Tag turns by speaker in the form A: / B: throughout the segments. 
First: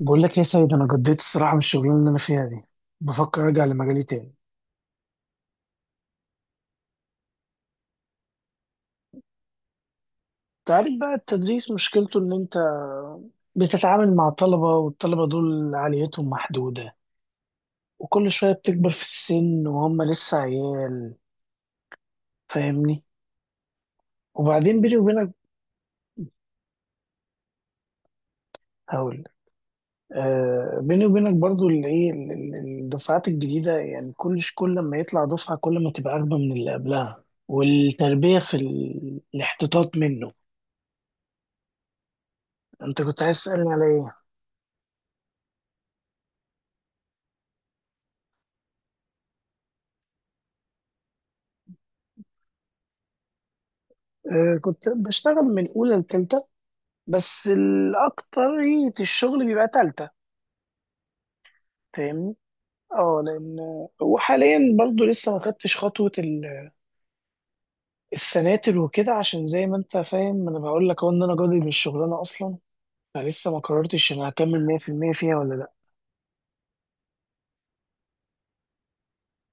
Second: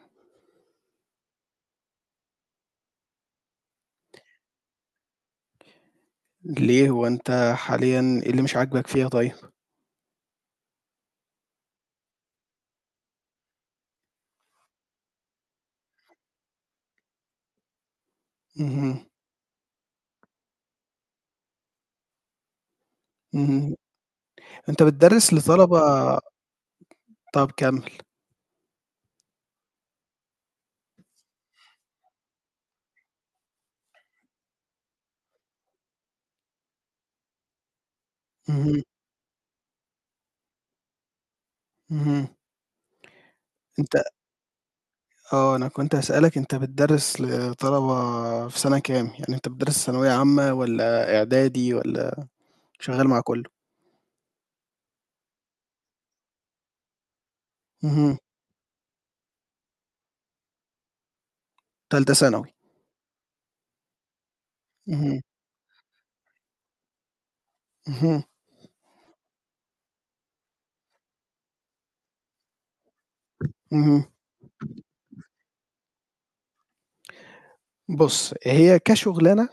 A: بقول لك يا سيد، انا قضيت الصراحه من الشغلانه اللي انا فيها دي. بفكر ارجع لمجالي تاني.
B: ليه هو أنت حاليًا إيه اللي مش عاجبك فيها طيب؟
A: تعرف بقى، التدريس مشكلته ان انت بتتعامل مع طلبه، والطلبه دول عاليتهم محدوده، وكل شويه بتكبر
B: اهم،
A: في السن وهم لسه عيال. فاهمني؟
B: اهم،
A: وبعدين
B: أنت
A: بيني وبينك
B: بتدرّس لطلبة طَب كمّل.
A: هقول لك، آه، بيني وبينك برضو اللي ايه الدفعات الجديده. يعني كل ما يطلع دفعه كل ما تبقى اغبى من اللي قبلها، والتربيه في
B: اهم،
A: الاحتطاط منه.
B: اهم،
A: انت كنت عايز تسالني على
B: أنت
A: ايه؟
B: آه، أنا كنت هاسألك أنت بتدرّس لطلبة في سَنة كام؟ يعني أنت بتدرّس ثانوية عامة والّا إعدادي والّا شغّال مع كلّه؟
A: آه، كنت بشتغل من أولى لتالتة، بس
B: اهم،
A: الأكترية الشغل بيبقى تالتة.
B: تالتة
A: فاهمني؟
B: ثانوي.
A: اه، لأن وحاليا برضو
B: اهم،
A: لسه ما خدتش خطوة
B: اهم،
A: السناتر وكده، عشان زي ما أنت فاهم أنا بقول لك أهو إن أنا جادي من الشغلانة أصلا. فلسه ما
B: اهم.
A: قررتش أنا هكمل 100% فيها ولا لأ.
B: بُص، هي كشُغلانة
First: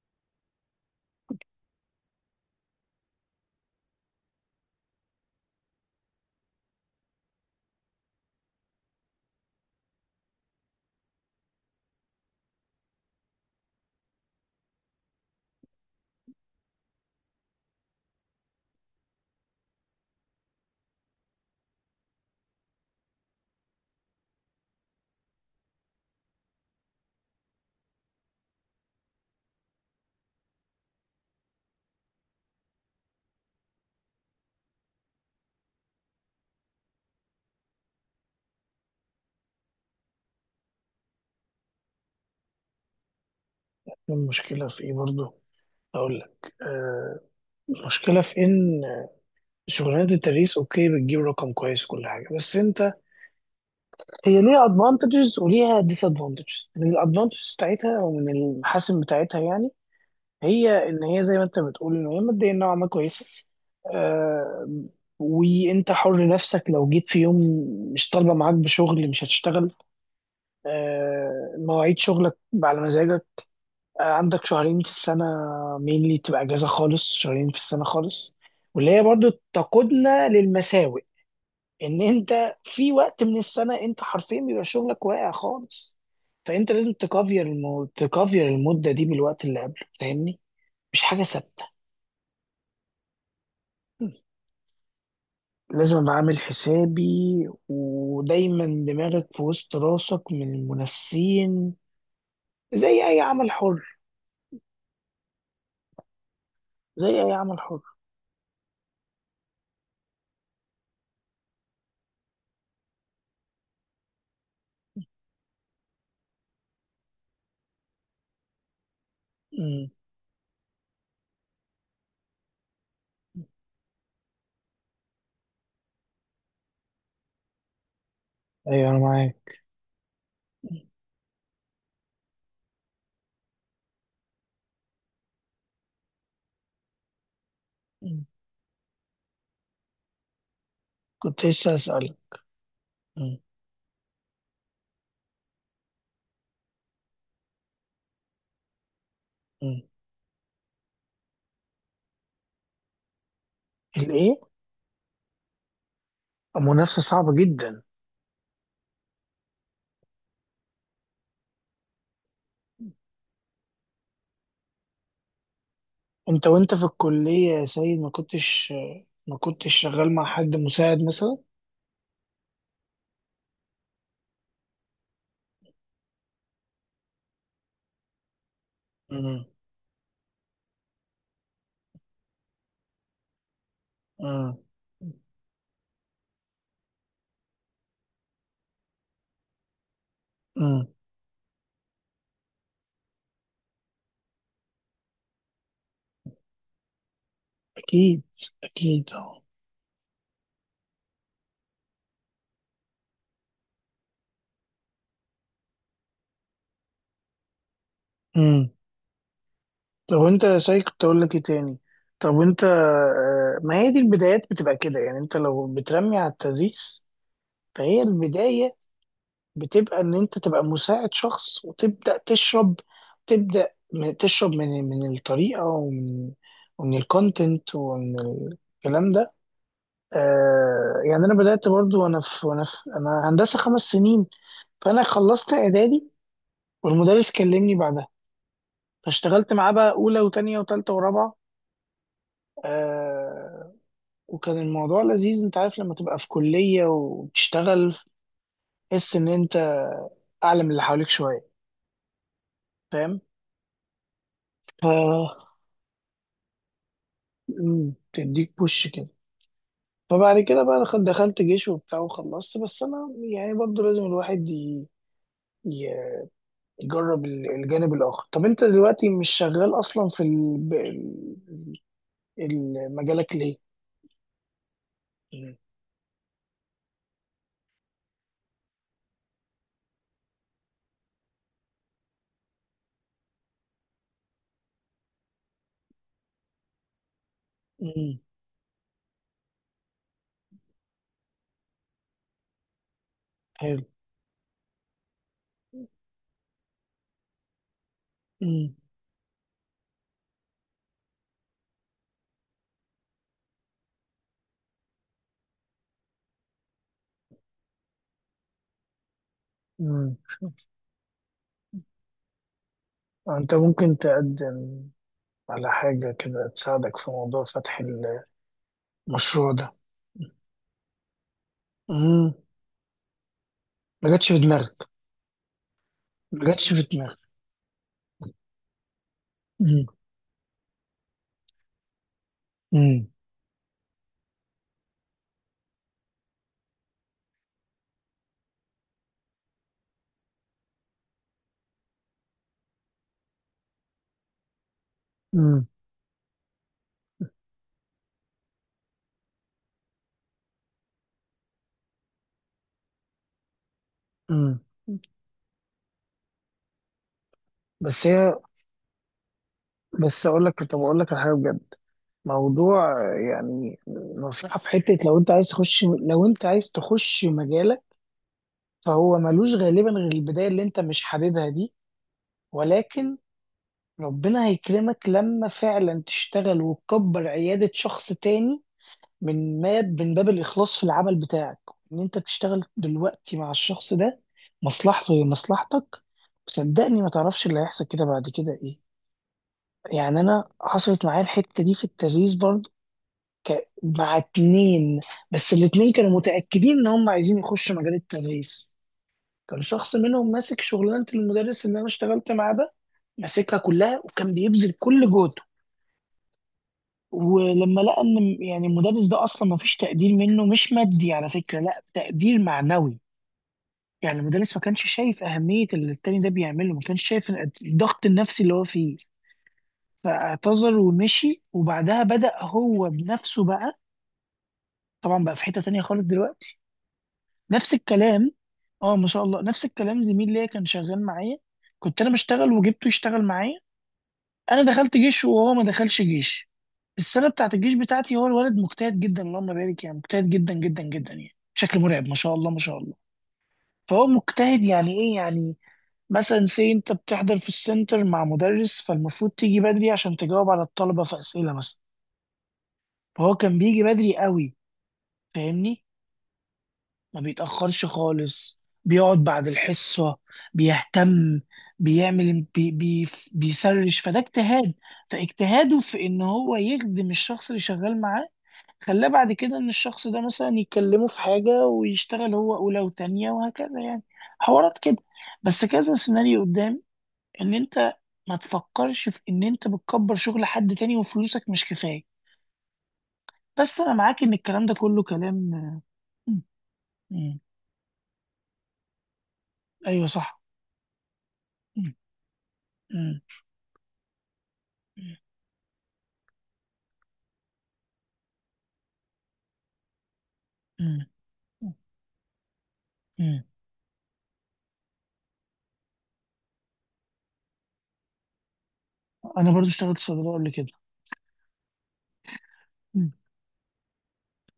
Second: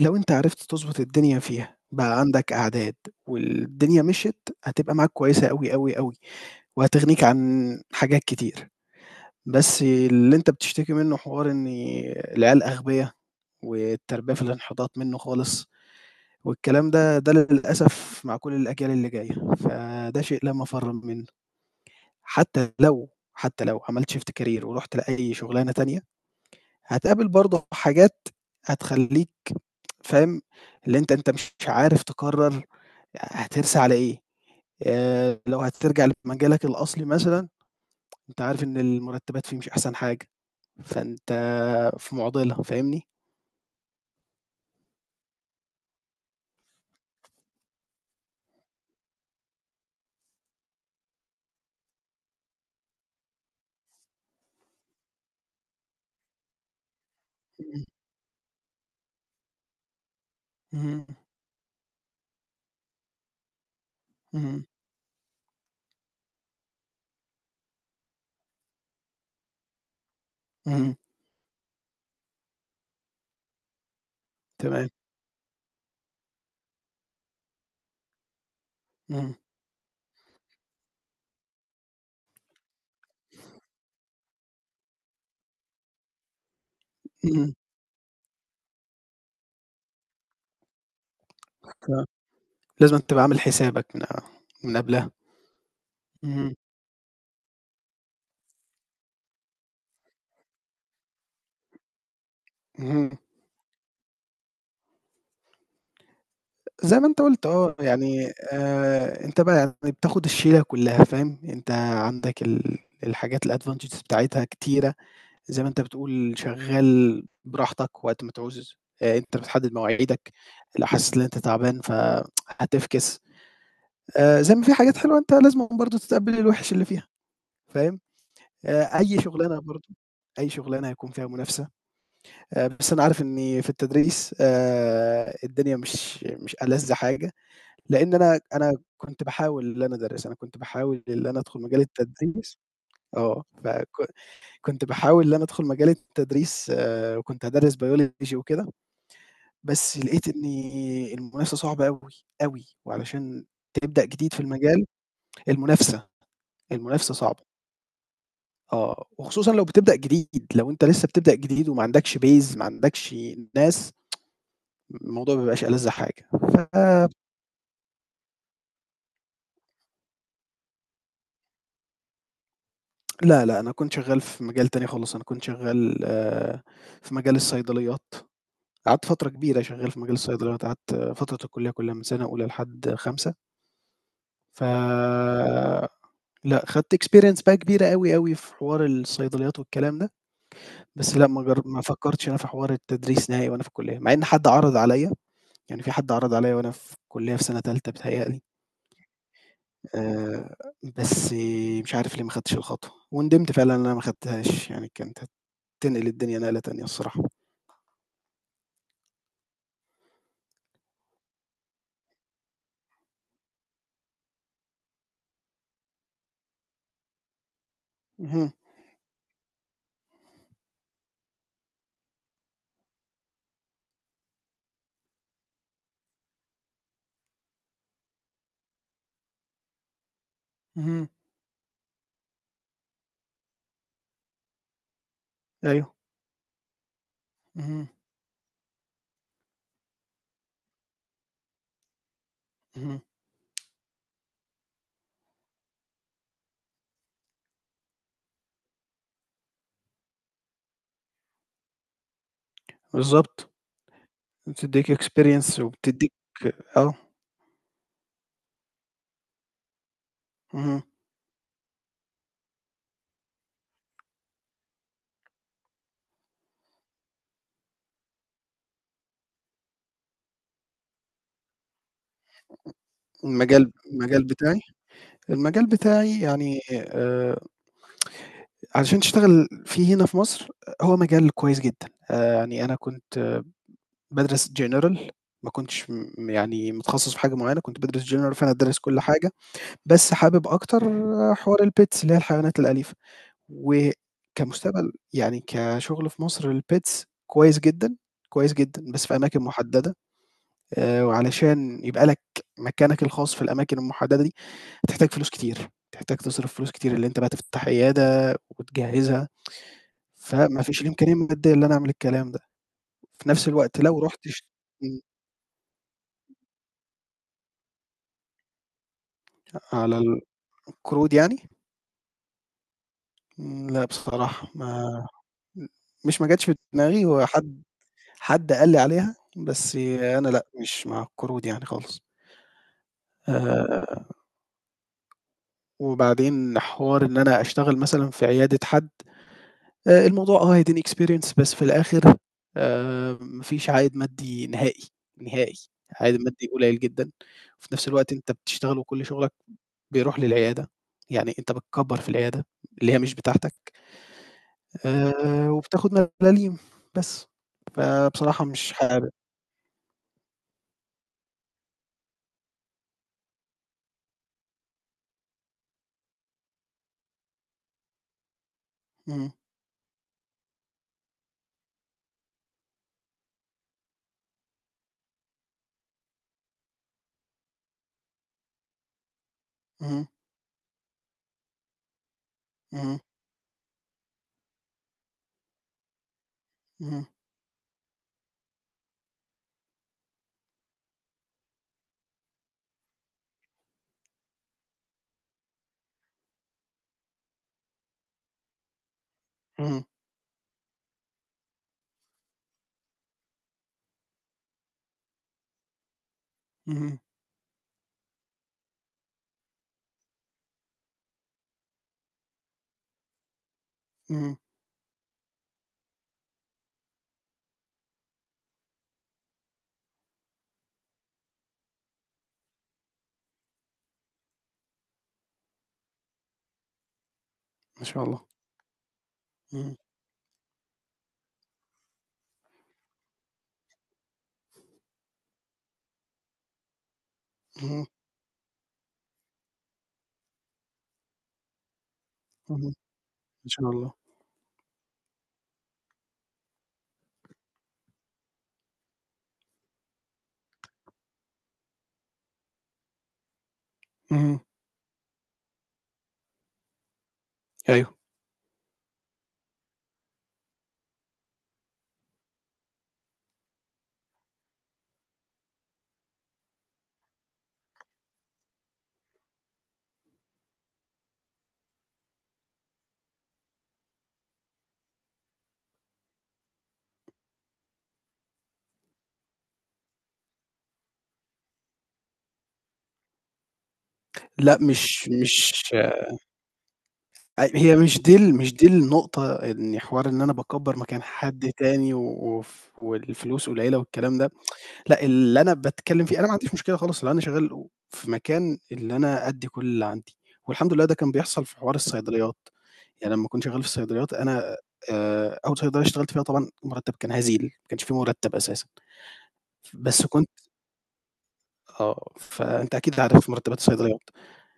B: لو أنت عرفت تضبط الدنيا فيها، بقى عندك أعداد والدنيا مشيت، هتبقى معاك كويسة أوي، أوي، أوي. وهتغنيك عن حاجات كتير، بس اللي أنت بتشتكي منه حوار إن العيال أغبيا، والتربية في الانحطاط منه خالص، والكلام ده، ده للأسف مع كل الأجيال اللي جاية، فده شيء لا مفر منه، حتى لو عملت shift career ورُحت لأي شغلانة تانية، هتقابل برضه حاجات هتخلّيك فاهم، اللي أنت مش عارف تقرر هترسى على إيه، لو هترجع لمجالك الأصلي مثلًا، أنت عارف إن المرتبات فيه مش أحسن حاجة. فأنت في معضلة، فاهمني؟
A: المشكلة في إيه برضو؟ أقول لك آه، المشكلة في إن شغلانة التدريس أوكي، بتجيب رقم كويس وكل حاجة، بس أنت هي ليها ادفانتجز وليها ديس ادفانتجز. من الادفانتجز
B: إمم،
A: بتاعتها او من المحاسن بتاعتها، يعني هي ان
B: اهم،
A: هي زي ما انت بتقول ان هي ماديا نوعا ما كويسه.
B: اهم،
A: آه، وانت حر نفسك، لو جيت في يوم مش طالبه معاك بشغل مش هتشتغل.
B: اهم،
A: آه، مواعيد شغلك على مزاجك. آه، عندك شهرين
B: تمام،
A: في السنه مينلي تبقى اجازه خالص، شهرين في السنه خالص. واللي هي برضو
B: اهم،
A: تقودنا للمساوئ، ان انت في وقت من السنه انت حرفيا بيبقى شغلك واقع خالص. فانت لازم
B: اهم،
A: تكافير المده دي بالوقت اللي قبله. فاهمني؟ مش حاجه ثابته.
B: فلازمًا تبقى عامل حسابك من قبلها،
A: لازم ابقى عامل
B: اهم،
A: حسابي، ودايما دماغك في وسط راسك من المنافسين، زي
B: اهم،
A: اي عمل حر،
B: زي ما
A: زي
B: أنت
A: اي
B: قُلت
A: عمل
B: آه،
A: حر.
B: يعني أنت بقى يعني بتاخد الشيلة كلّها فاهم، أنت عندك الحاجات الadvantages بتاعتها كتيرة، زي ما أنت بتقول شغّال براحتك وقت ما تعوز، أنت بتحدد
A: مم.
B: مواعيدك، لو حسيت إن أنت تعبان فهتفكس. زي ما في حاجات حلوة أنت لازمًا برضه تتقبّل الوِحِش اللي فيها، فاهم؟
A: ايوه انا
B: أي شُغلانة
A: معاك.
B: برضه أي
A: مم.
B: شُغلانة هيكون فيها منافسة، بس أنا عارف إنّي في التدريس الدنيا مش ألَذ حاجة، لإن
A: مم.
B: أنا كنت باحاول إن أنا أدرّس، أنا كنت باحاول إن أنا
A: كنت
B: أدخُل
A: لسه
B: مجال
A: اسالك.
B: التدريس
A: مم.
B: آه، فك كنت باحاول إن أنا أدخُل مجال التدريس وكنت هادرّس biology وكده،
A: مم.
B: بس لقيت إنّي المنافسة صعبة أوي، أوي، وعلشان تبدأ جديد
A: الايه؟
B: في المجال المنافسة،
A: المنافسه
B: المنافسة
A: صعبه
B: صعبة.
A: جدا.
B: آه، وخصوصًا لو بتبدأ جديد، لو أنت لسه بتبدأ جديد وما عندكش base ما عندكش ناس، الموضوع ما بيبقاش ألذ حاجة.
A: انت وانت في الكلية يا سيد ما كنتش، ما كنتش شغال مع حد مساعد مثلا؟
B: لا، لا، أنا كنت شغّال في مجال تاني خالص، أنا كنت شغّال في مجال الصيدليات، قعدت فترة
A: امم.
B: كبيرة شغّال في مجال الصيدليات، قعدت فترة الكلية كلها من سنة أولى لحد خامسة،
A: امم.
B: ف لأ، خدت experience بقى كبيرة أوي، أوي في حوار الصيدليات والكلام ده،
A: امم.
B: بس لأ، ما فكّرتش أنا في حوار التدريس نهائي وأنا في الكلية، مع إن حد عرض عليَّ يعني في حد عرض عليّا وأنا في كُلّية في سَنة تالتة
A: اكيد،
B: بيتهيأ لي،
A: اكيد اه.
B: آآ بس مش عارف ليه ما خدتش الخطوة، وندمت فعلًا إن أنا ما خدتهاش، يعني كانت هتنقل الدنيا نقلة تانية الصراحة.
A: امم. طب وانت يا سيد، كنت اقول لك ايه تاني؟ طب وانت آه، ما هي دي البدايات بتبقى كده. يعني انت لو بترمي على التدريس فهي
B: اهم،
A: البداية بتبقى ان انت تبقى مساعد شخص وتبدأ تشرب. تشرب من الطريقة ومن، ومن الكونتنت، ومن الكلام ده. آه،
B: اهم،
A: يعني انا بدات برضو وانا في وانا في انا هندسه 5 سنين. فانا خلصت
B: أيوه،
A: اعدادي والمدرس كلمني
B: اهم،
A: بعدها، فاشتغلت معاه بقى اولى وتانية وتالتة ورابعه.
B: اهم،
A: آه. وكان الموضوع لذيذ. انت عارف لما تبقى في كليه وبتشتغل، تحس ان انت اعلى من اللي حواليك شويه. فاهم؟
B: بالضبط،
A: ف
B: بتدّيك experience وبتدّيك آه،
A: مم، تديك بوش كده. فبعد كده بقى
B: اهم،
A: دخلت جيش وبتاع وخلصت، بس انا يعني برضو لازم الواحد ي... جرب الجانب الآخر. طب أنت دلوقتي مش شغال أصلا في مجالك ليه؟
B: المجال بتاعي
A: مم.
B: المجال بتاعي يعني علشان تشتغل فيه هنا في مصر، آه، هو مجال كويس جدًا، يعني أنا كنت بادرس general ما كنتش يعني متخصص في حاجة معيّنة، كنت بادرس
A: مم.
B: general فأنا دارس كل حاجة، بس حابب أكتر حوار الpets اللي هي الحيوانات الأليفة،
A: حلو.
B: وكمستقبل يعني كشغل في مصر الpets كويس جدًا، كويس
A: مم.
B: جدًا، بس في أماكن محددة، وعلشان يبقى لك مكانك الخاص في الأماكن المحددة دي، هتحتاج فلوس كتير، هتحتاج تصرف فلوس كتير، اللي أنت بقى تفتح عيادة وتجهّزها،
A: مم.
B: فما فيش الإمكانية المادية اللي أنا أعمل الكلام ده، في نفس
A: أنت
B: الوقت
A: ممكن
B: لو رُحت اش
A: تقدم
B: إمم،
A: على حاجة كده تساعدك في موضوع فتح المشروع ده.
B: على ال قرود يعني؟
A: مم.
B: إمم، لأ
A: ما جاتش في
B: بصراحة
A: دماغك؟
B: ما
A: ما
B: جاتش في
A: جاتش في
B: دماغي،
A: دماغك.
B: هو حد قال لي عليها، بس
A: مم.
B: أنا لأ، مش مع القرود يعني خالص.
A: مم.
B: آآ، وبعدين حوار إن أنا أشتغل مثلًا في عيادة حد، الموضوع آه هيديني experience بس في الآخر ما فيش عائد مادي نهائي، نهائي،
A: مم.
B: عائد مادي قليل جدًا، وفي نفس الوقت أنت بتشتغل وكل شغلك بيروح للعيادة، يعني أنت بتكبّر في العيادة اللي هي مش بتاعتك.
A: مم.
B: وبتاخد ملاليم، بس.
A: بس هي،
B: فبصراحة مش حابب.
A: بس اقول لك. طب اقول لك على حاجه بجد. موضوع، يعني نصيحه في حته. لو انت عايز تخش، لو انت عايز تخش مجالك، فهو
B: إمم،
A: ملوش غالبا غير البداية اللي انت مش حاببها دي. ولكن ربنا هيكرمك لما فعلا تشتغل وتكبر عيادة شخص تاني، من ما
B: اهم،
A: من باب الإخلاص في العمل بتاعك. ان انت تشتغل
B: اهم،
A: دلوقتي مع الشخص ده، مصلحته هي مصلحتك. وصدقني
B: اهم،
A: ما تعرفش اللي هيحصل كده بعد كده ايه. يعني انا حصلت معايا الحتة دي في التدريس برضه. مع اتنين، بس الاتنين كانوا متأكدين ان هم عايزين يخشوا مجال التدريس. كان
B: اهم،
A: شخص منهم ماسك شغلانة المدرس اللي أنا اشتغلت معاه ده، ماسكها كلها وكان بيبذل كل جهده.
B: اهم،
A: ولما لقى إن يعني المدرس ده أصلا ما فيش تقدير منه، مش مادي على فكرة، لا، تقدير معنوي. يعني
B: اهم،
A: المدرس ما كانش شايف أهمية اللي التاني ده بيعمله، ما كانش شايف الضغط النفسي اللي هو فيه. فاعتذر ومشي، وبعدها بدأ هو بنفسه بقى. طبعا بقى في حتة تانية خالص دلوقتي. نفس
B: ما شاء الله.
A: الكلام. اه، ما شاء الله. نفس
B: اهم،
A: الكلام. زميل ليا كان شغال معايا، كنت انا بشتغل وجبته يشتغل معايا. انا دخلت جيش وهو ما دخلش جيش. السنه بتاعت الجيش
B: اهم،
A: بتاعتي، هو الولد مجتهد جدا اللهم بارك. يعني مجتهد جدا جدا جدا، يعني بشكل مرعب. ما شاء الله، ما
B: اهم،
A: شاء الله.
B: ما شاء الله.
A: فهو مجتهد يعني ايه؟ يعني مثلا سي، انت بتحضر في السنتر مع مدرس، فالمفروض تيجي بدري عشان تجاوب على الطلبه في اسئله مثلا. فهو كان بيجي بدري
B: اهم،
A: قوي. فاهمني؟ ما بيتاخرش
B: أيوه.
A: خالص، بيقعد بعد الحصه، بيهتم، بيعمل بي بي بيسرش. فده اجتهاد. فاجتهاده في ان هو يخدم الشخص اللي شغال معاه، خلاه بعد كده ان الشخص ده مثلا يكلمه في حاجة ويشتغل هو اولى وتانية وهكذا، يعني حوارات كده. بس كذا سيناريو قدام، ان انت ما تفكرش في ان انت بتكبر شغل حد تاني وفلوسك مش كفاية. بس انا معاك ان
B: لأ
A: الكلام ده كله
B: مش
A: كلام.
B: مش
A: مم. مم.
B: هي مش دي ال مش دي النقطة، إن
A: ايوه
B: حوار إن أنا
A: صح.
B: باكبّر مكان حد
A: مم.
B: تاني و
A: مم.
B: والفلوس قليلة والكلام ده، لأ اللي أنا باتكلّم فيه أنا ما عنديش مشكلة خالص لو أنا شغال و في مكان اللي أنا أدّي كل اللي عندي، والحمد لله ده
A: مم.
B: كان بيحصل في حوار الصيدليات. يعني لمّا
A: مم.
B: كنت شغّال في الصيدليات أنا أول صيدلية اشتغلت فيها طبعًا المرتّب كان هزيل، ما كانش في مرتّب أساسًا،
A: انا برضو اشتغلت
B: بس كنت
A: صيدلية قبل كده.
B: آه، فأنت أكيد
A: مم.
B: عارف مرتّبات الصيدليات،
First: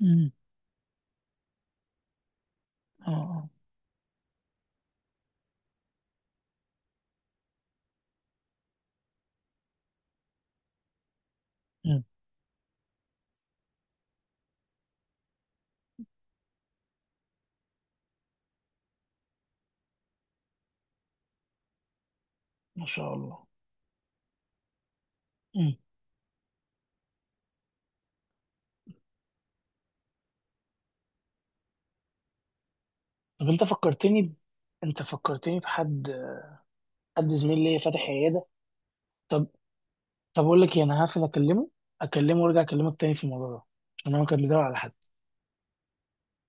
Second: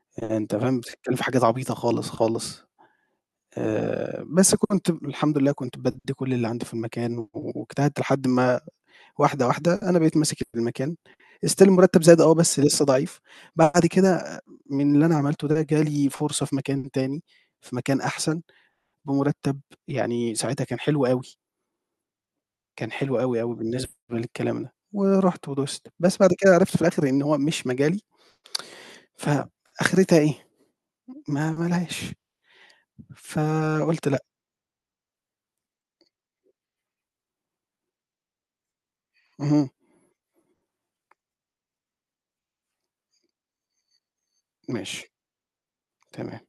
A: مم.
B: يعني أنت فاهم بتتكلّم في حاجات عبيطة خالص، خالص
A: اه آه.
B: بس كنت الحمد لله كنت بادّي كل اللي عندي في المكان واجتهدت لحد ما واحدة أنا بقيت ماسك المكان still
A: مم.
B: المرتّب زاد آه، بس لسه ضعيف، بعد كده آه، من اللي أنا عملته ده جه لي فرصة في مكان تاني، في مكان أحسن بمرتّب يعني ساعتها كان حلو أوي.
A: ما
B: كان
A: شاء
B: حلو أوي،
A: الله.
B: أوي بالنسبة للكلام ده، ورُحت
A: مم.
B: ودُست، بس بعد كده عرفت في الآخر إن هو مش مجالي، فآخرتها إيه، ما لهاش،
A: طب انت
B: فقُلت لأ،
A: فكرتني انت فكرتني بحد، حد زميل ليا فاتح عيادة. طب،
B: اهم،
A: طب اقول لك إيه، انا هقفل اكلمه، اكلمه وارجع اكلمك تاني في الموضوع ده، عشان هو كان بيدور على
B: ماشي،
A: حد.
B: تمام.